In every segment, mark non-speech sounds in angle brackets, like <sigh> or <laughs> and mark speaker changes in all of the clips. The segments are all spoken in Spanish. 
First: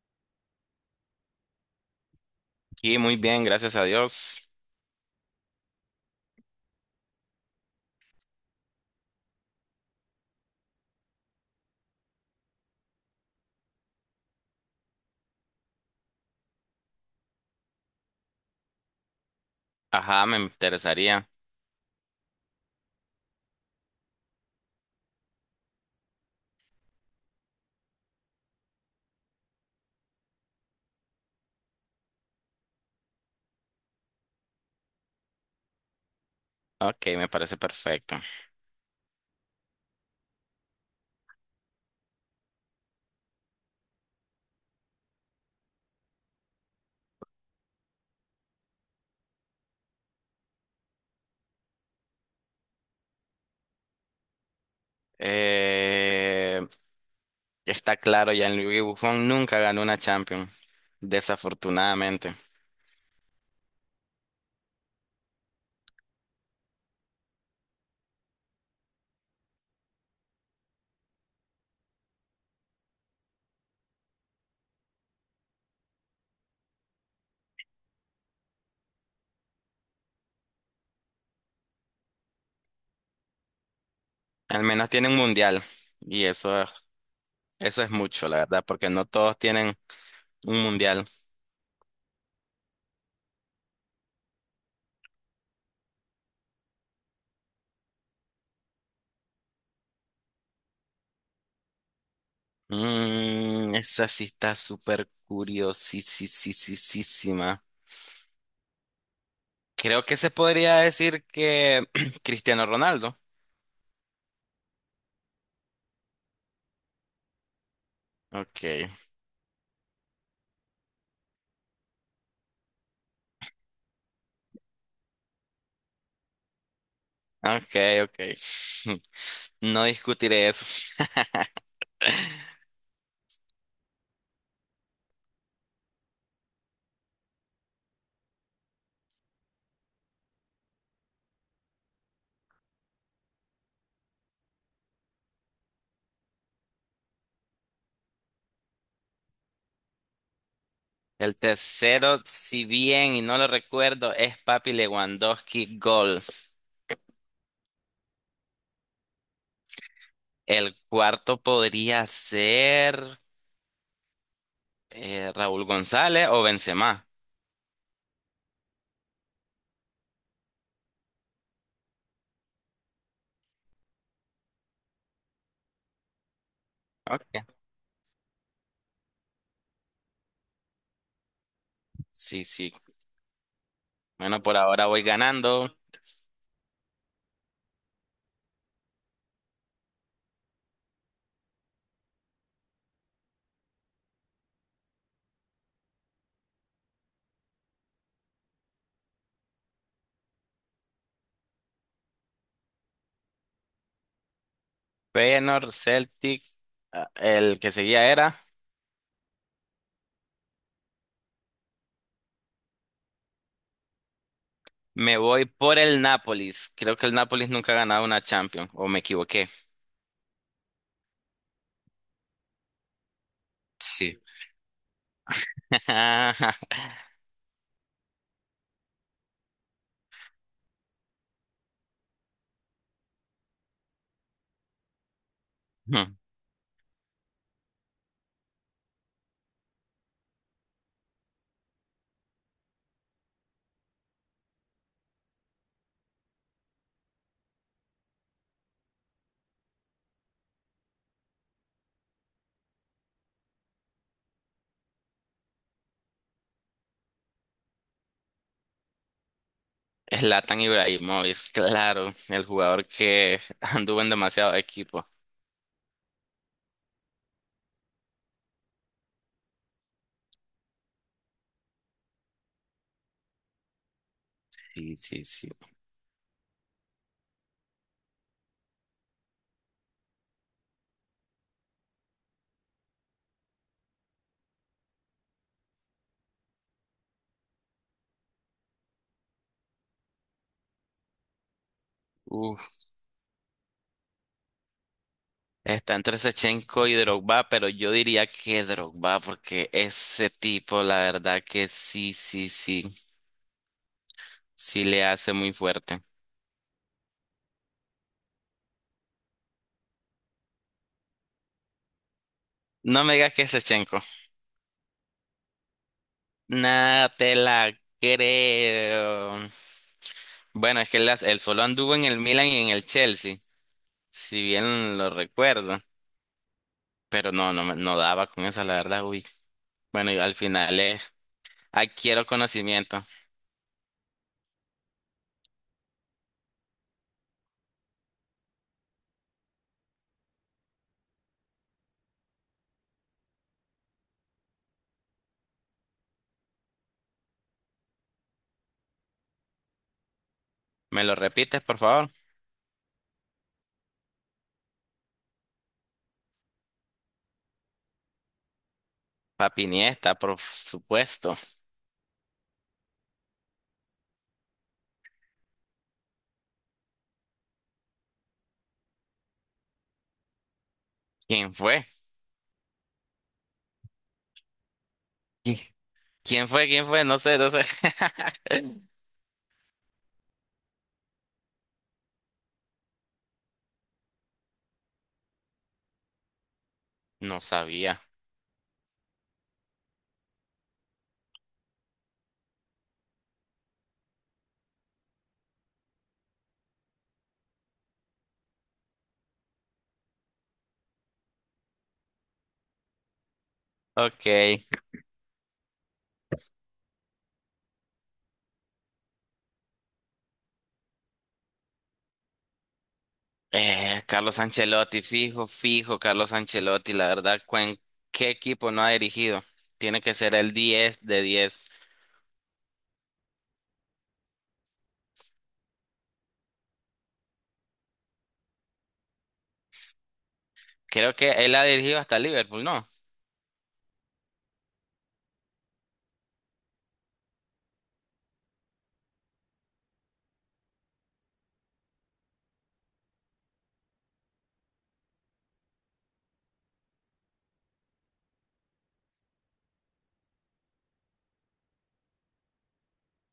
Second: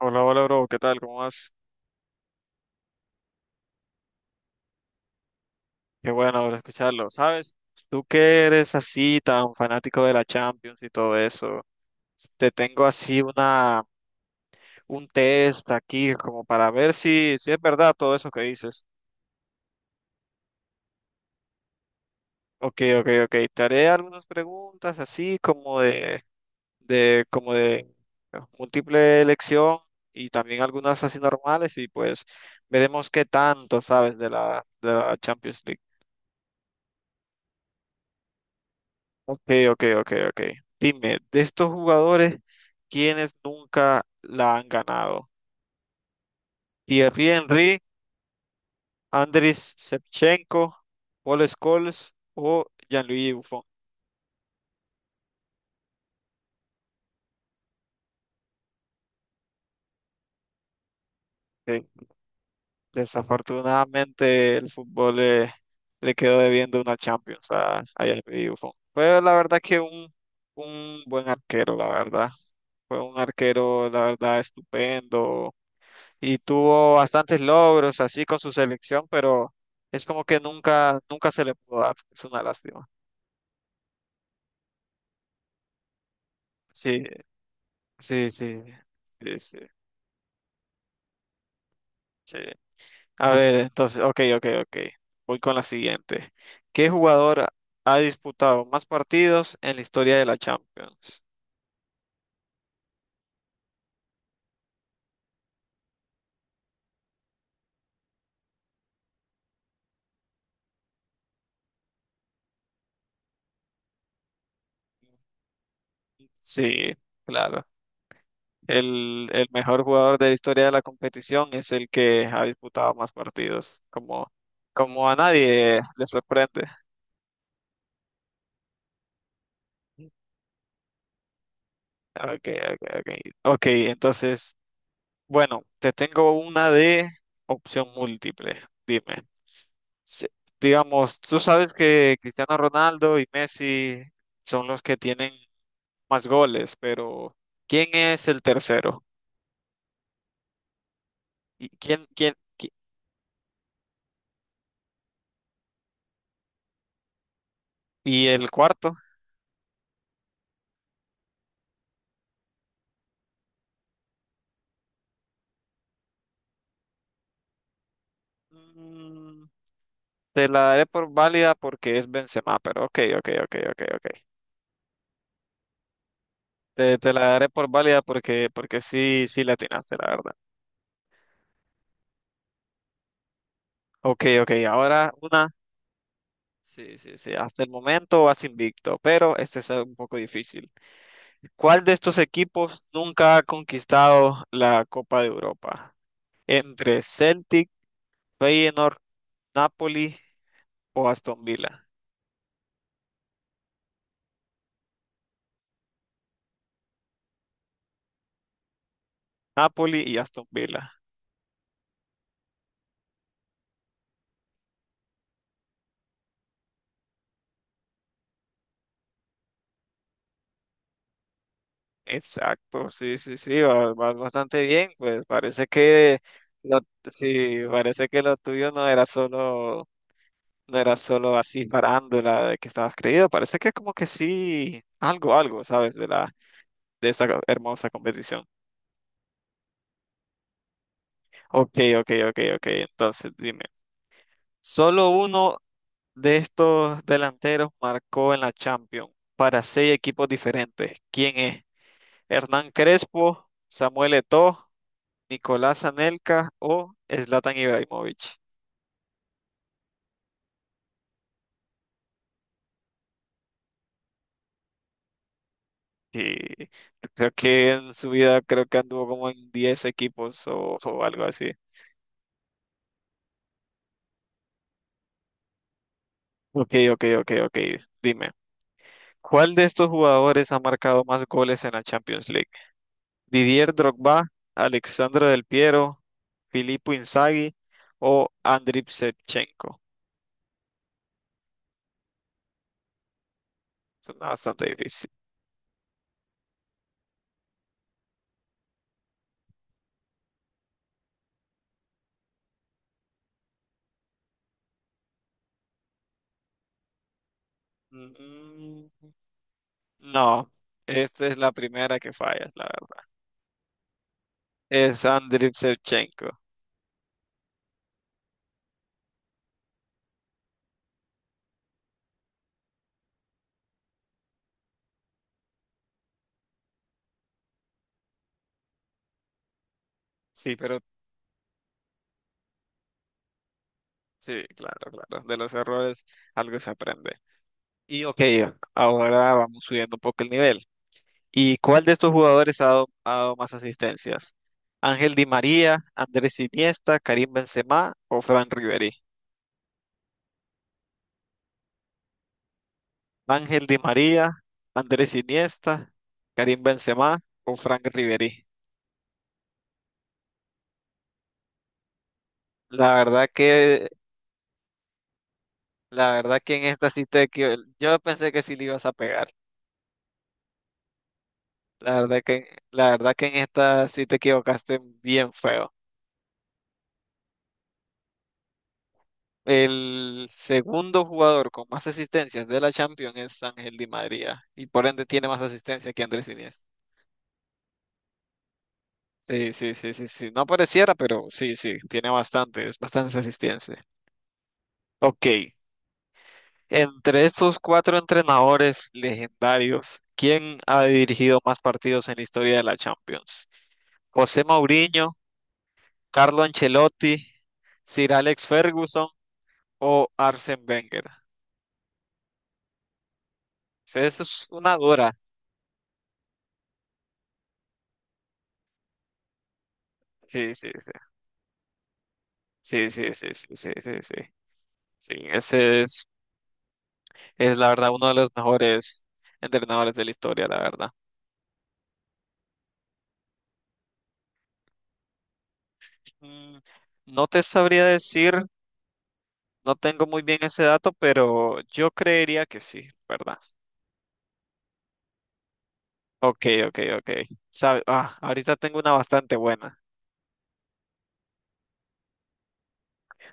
Speaker 1: Hola, hola, bro, ¿qué tal? ¿Cómo vas?
Speaker 2: Y muy bien, gracias a Dios.
Speaker 1: Qué bueno bro, escucharlo. ¿Sabes? Tú que eres así tan fanático de la Champions y todo eso, te tengo así una un test aquí como para ver si es verdad todo eso que dices.
Speaker 2: Ajá, me interesaría.
Speaker 1: Ok, ok, ok. Te haré algunas preguntas así como de múltiple elección y también algunas así normales y pues veremos qué tanto sabes de la Champions League.
Speaker 2: Ok, me parece perfecto.
Speaker 1: Ok, ok, ok, ok. Dime, de estos jugadores, ¿quiénes nunca la han ganado? ¿Thierry Henry, Andriy Shevchenko, Paul Scholes o Gianluigi Buffon?
Speaker 2: Eh, Está claro, Gianluigi Buffon nunca ganó una Champions,
Speaker 1: Sí,
Speaker 2: desafortunadamente.
Speaker 1: desafortunadamente, el fútbol le quedó debiendo una Champions a Gianluigi Buffon. Fue la verdad que un buen arquero, la verdad. Fue un arquero, la verdad, estupendo. Y tuvo bastantes logros así con su selección, pero es como que nunca se le pudo dar. Es una lástima.
Speaker 2: Al menos tiene un mundial y eso,
Speaker 1: Sí,
Speaker 2: eso es mucho,
Speaker 1: sí,
Speaker 2: la
Speaker 1: sí,
Speaker 2: verdad, porque no todos
Speaker 1: sí, sí,
Speaker 2: tienen un mundial.
Speaker 1: sí. A ver, entonces, ok, ok, ok. Voy con la siguiente. ¿Qué jugador ha disputado más partidos en la historia de la Champions?
Speaker 2: Mm, esa sí está súper curiosísima. Creo que se podría decir que <clears throat> Cristiano Ronaldo.
Speaker 1: Sí, claro.
Speaker 2: Ok,
Speaker 1: El mejor jugador de la historia de la competición es el que ha disputado más partidos, como, como a nadie le sorprende.
Speaker 2: ok, ok. <laughs> No discutiré eso. <laughs>
Speaker 1: Ok, ok, ok. Ok, entonces, bueno, te tengo una de opción múltiple. Dime. Se- digamos, tú sabes que Cristiano Ronaldo y Messi son los que tienen más goles, pero ¿quién es el tercero?
Speaker 2: El
Speaker 1: ¿Y
Speaker 2: tercero, si bien y no lo recuerdo, es Papi Lewandowski Golf.
Speaker 1: y el cuarto?
Speaker 2: El cuarto podría ser Raúl González o Benzema.
Speaker 1: Mm, te la daré por válida porque es Benzema, pero ok, ok, ok, ok, ok. Te la daré
Speaker 2: Ok.
Speaker 1: por válida porque sí, sí la atinaste, la verdad.
Speaker 2: Sí, sí.
Speaker 1: Ok,
Speaker 2: Bueno,
Speaker 1: ok,
Speaker 2: por ahora voy
Speaker 1: ahora una.
Speaker 2: ganando.
Speaker 1: Sí, sí, sí. Hasta el momento vas invicto, pero este es un poco difícil. ¿Cuál de estos equipos nunca ha conquistado la Copa de Europa? Entre Celtic, Feyenoord, Napoli o Aston Villa.
Speaker 2: Feyenoord, Celtic, ah, el que seguía era.
Speaker 1: Napoli y Aston Villa.
Speaker 2: Me voy por el Nápoles. Creo que el Nápoles nunca ha ganado una Champions, o me equivoqué.
Speaker 1: Exacto, sí, sí, sí, vas
Speaker 2: Sí.
Speaker 1: bastante bien. Pues parece que lo,
Speaker 2: <laughs>
Speaker 1: sí, parece que lo tuyo no era no era solo así parándola de que estabas creído. Parece que como que sí, algo, algo, ¿sabes? De la de esta hermosa competición. Ok, ok, ok, ok. Entonces, dime, solo uno de estos delanteros marcó en la Champions para seis equipos diferentes. ¿Quién es? ¿Hernán Crespo, Samuel Eto'o, Nicolás Anelka o Zlatan Ibrahimovic?
Speaker 2: Zlatan Ibrahimovic, claro, el jugador que <laughs> anduvo en demasiados equipos.
Speaker 1: Sí, yo creo que en su vida creo que anduvo como en 10 equipos o algo así.
Speaker 2: Sí, sí, sí.
Speaker 1: Ok, ok, ok, ok. Dime, ¿cuál de estos jugadores ha marcado más goles en la Champions League? Didier Drogba, Alexandro Del Piero, Filippo Inzaghi o Andriy Shevchenko.
Speaker 2: Uf,
Speaker 1: Suena bastante difícil.
Speaker 2: está entre Shevchenko y Drogba, pero yo diría que Drogba, porque ese tipo, la verdad que sí, sí, sí, sí le hace muy fuerte.
Speaker 1: Mm, No, esta es la primera que fallas, la
Speaker 2: No
Speaker 1: verdad.
Speaker 2: me digas que es Shevchenko.
Speaker 1: Es Andriy Shevchenko.
Speaker 2: Nada, te la creo. Bueno, es que él solo anduvo en el Milan y en el Chelsea, si bien lo recuerdo, pero no daba con esa, la verdad, uy. Bueno, y al
Speaker 1: Sí,
Speaker 2: final
Speaker 1: pero
Speaker 2: es adquiero conocimiento.
Speaker 1: sí, claro, claro. De los errores algo se aprende. Y ok, ahora vamos subiendo un poco el nivel. ¿Y cuál de estos jugadores ha dado más asistencias? ¿Ángel Di María, Andrés Iniesta, Karim Benzema o Fran Riveri?
Speaker 2: ¿Me lo repites, por favor?
Speaker 1: Ángel Di María, Andrés Iniesta, Karim Benzema o Frank Riveri.
Speaker 2: Papi Niesta, por supuesto.
Speaker 1: La verdad que, la verdad que en esta sí yo pensé que sí le ibas a pegar.
Speaker 2: ¿Quién fue?
Speaker 1: La verdad que en esta sí te equivocaste bien feo.
Speaker 2: ¿Qui- ¿Quién fue? ¿Quién fue? No sé, no sé. <laughs>
Speaker 1: El segundo jugador con más asistencias de la Champions es Ángel Di María y por ende tiene más asistencias que Andrés Iniesta.
Speaker 2: No sabía.
Speaker 1: Sí, sí, sí, sí, sí. No pareciera, pero sí, sí, tiene bastante, es bastante asistencias. Ok. Entre estos cuatro entrenadores legendarios, ¿quién ha dirigido más partidos en la historia de la Champions?
Speaker 2: Ok.
Speaker 1: José Mourinho, Carlo Ancelotti, Sir Alex Ferguson o Arsène Wenger. Sí, eso
Speaker 2: Carlos
Speaker 1: es una
Speaker 2: Ancelotti,
Speaker 1: dura.
Speaker 2: fijo, fijo, Carlos Ancelotti. ¿En qué equipo no ha dirigido? Tiene que ser el
Speaker 1: Sí, sí,
Speaker 2: 10 de diez.
Speaker 1: sí, sí, sí, sí, sí, sí, sí, sí. Sí, ese es la verdad uno de los mejores entrenadores de la historia, la verdad.
Speaker 2: Creo que él ha dirigido hasta Liverpool, ¿no?
Speaker 1: Mm, No te sabría decir, no tengo muy bien ese dato, pero yo creería que sí, ¿verdad? Ok, ok, ok. Ah, ahorita tengo una bastante buena.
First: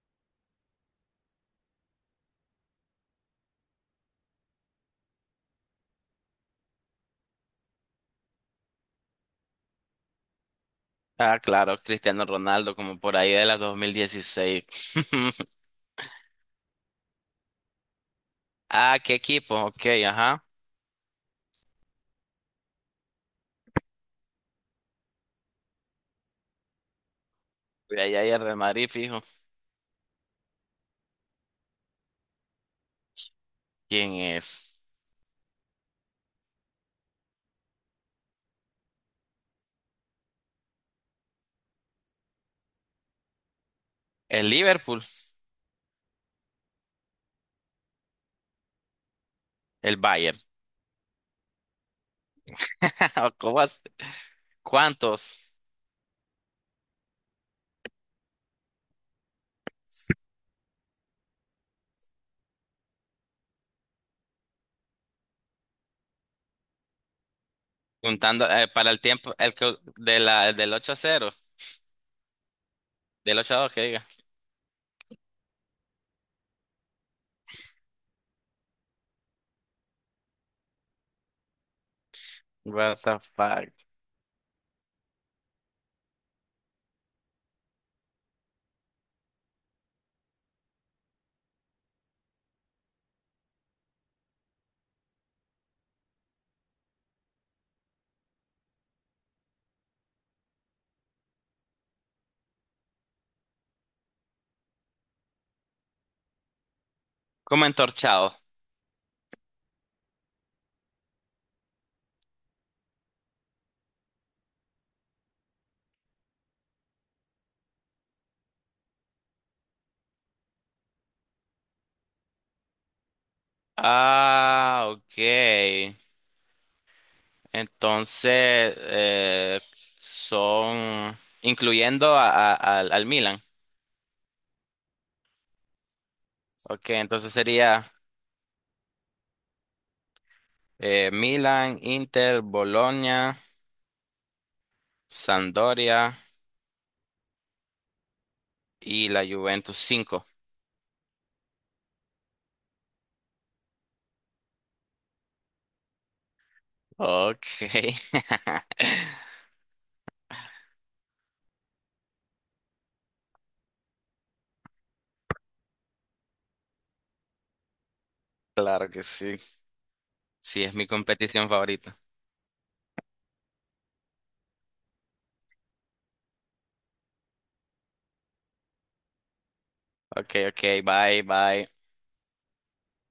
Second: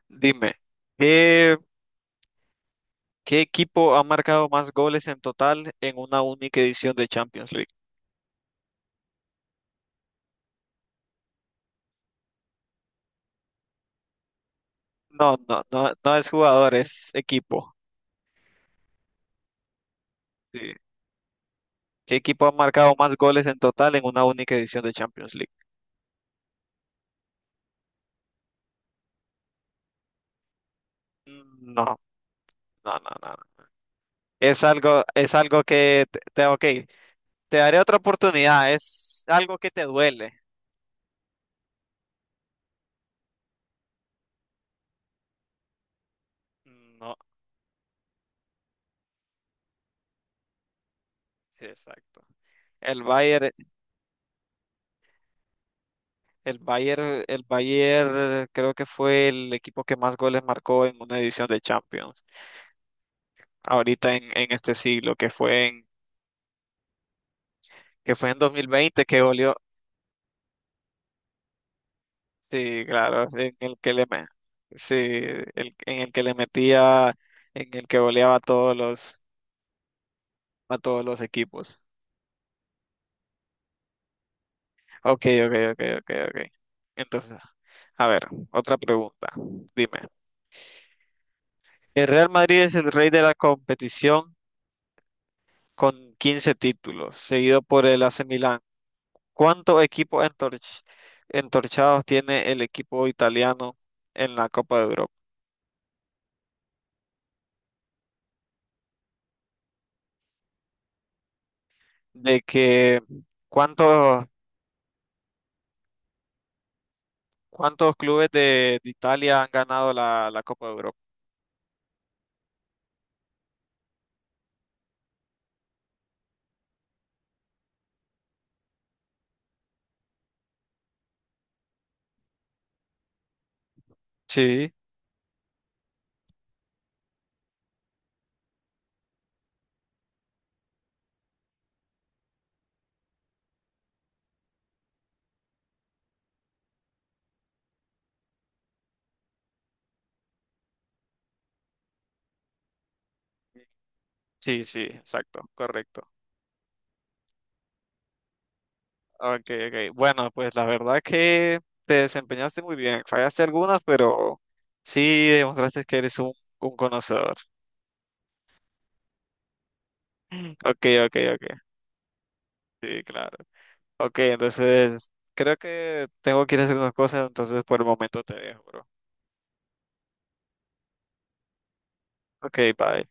Speaker 1: Dime, ¿qué, qué equipo ha marcado más goles en total en una única edición de Champions League?
Speaker 2: Ah, claro, Cristiano Ronaldo, como por ahí de la 2016.
Speaker 1: No,
Speaker 2: <laughs>
Speaker 1: no, no, no es jugador, es equipo.
Speaker 2: Ah, ¿qué equipo? Ok, ajá.
Speaker 1: Sí. ¿Qué equipo ha marcado más goles en total en una única edición de Champions League?
Speaker 2: Mira, ahí hay el Real Madrid, fijo.
Speaker 1: No, no, no, no. No.
Speaker 2: ¿Quién
Speaker 1: Es
Speaker 2: es?
Speaker 1: es algo que ok, te daré otra oportunidad, es algo que te duele.
Speaker 2: El Liverpool,
Speaker 1: No,
Speaker 2: el Bayern.
Speaker 1: sí, exacto. El
Speaker 2: <laughs>
Speaker 1: Bayern,
Speaker 2: ¿Cómo así? ¿Cuántos?
Speaker 1: el Bayern, el Bayern creo que fue el equipo que más goles marcó en una edición de Champions, ahorita en este siglo, que fue en
Speaker 2: Juntando para el
Speaker 1: 2020 que
Speaker 2: tiempo el
Speaker 1: goleó,
Speaker 2: que- de la, del 8 a 0,
Speaker 1: sí, claro,
Speaker 2: del
Speaker 1: en
Speaker 2: 8 a 2
Speaker 1: el
Speaker 2: que
Speaker 1: que
Speaker 2: diga.
Speaker 1: sí, en el que le metía, en el que goleaba a a todos los equipos.
Speaker 2: What the fuck?
Speaker 1: Ok, ok, ok, ok, ok. Entonces, a ver, otra pregunta. Dime. El Real Madrid es el rey de la competición con 15 títulos, seguido por el AC Milan. ¿Cuántos equipos entorchados tiene el equipo italiano en la Copa de Europa?
Speaker 2: Como entorchado.
Speaker 1: De que cuántos, cuántos clubes de Italia han ganado la Copa de Europa.
Speaker 2: Ah, ok. Entonces, son incluyendo al Milan.
Speaker 1: Sí,
Speaker 2: Ok, entonces sería Milan, Inter, Bolonia, Sampdoria y la Juventus cinco.
Speaker 1: sí, sí, exacto, correcto.
Speaker 2: Ok. <laughs>
Speaker 1: Ok, ok. Bueno, pues la verdad que te desempeñaste muy bien. Fallaste algunas, pero sí demostraste que eres un conocedor.
Speaker 2: Claro que sí. Sí, es
Speaker 1: Ok,
Speaker 2: mi
Speaker 1: ok, ok.
Speaker 2: competición favorita.
Speaker 1: Sí, claro. Ok, entonces creo que tengo que ir a hacer unas cosas, entonces por el momento te dejo, bro.
Speaker 2: Ok, ok, bye, bye.
Speaker 1: Ok, bye.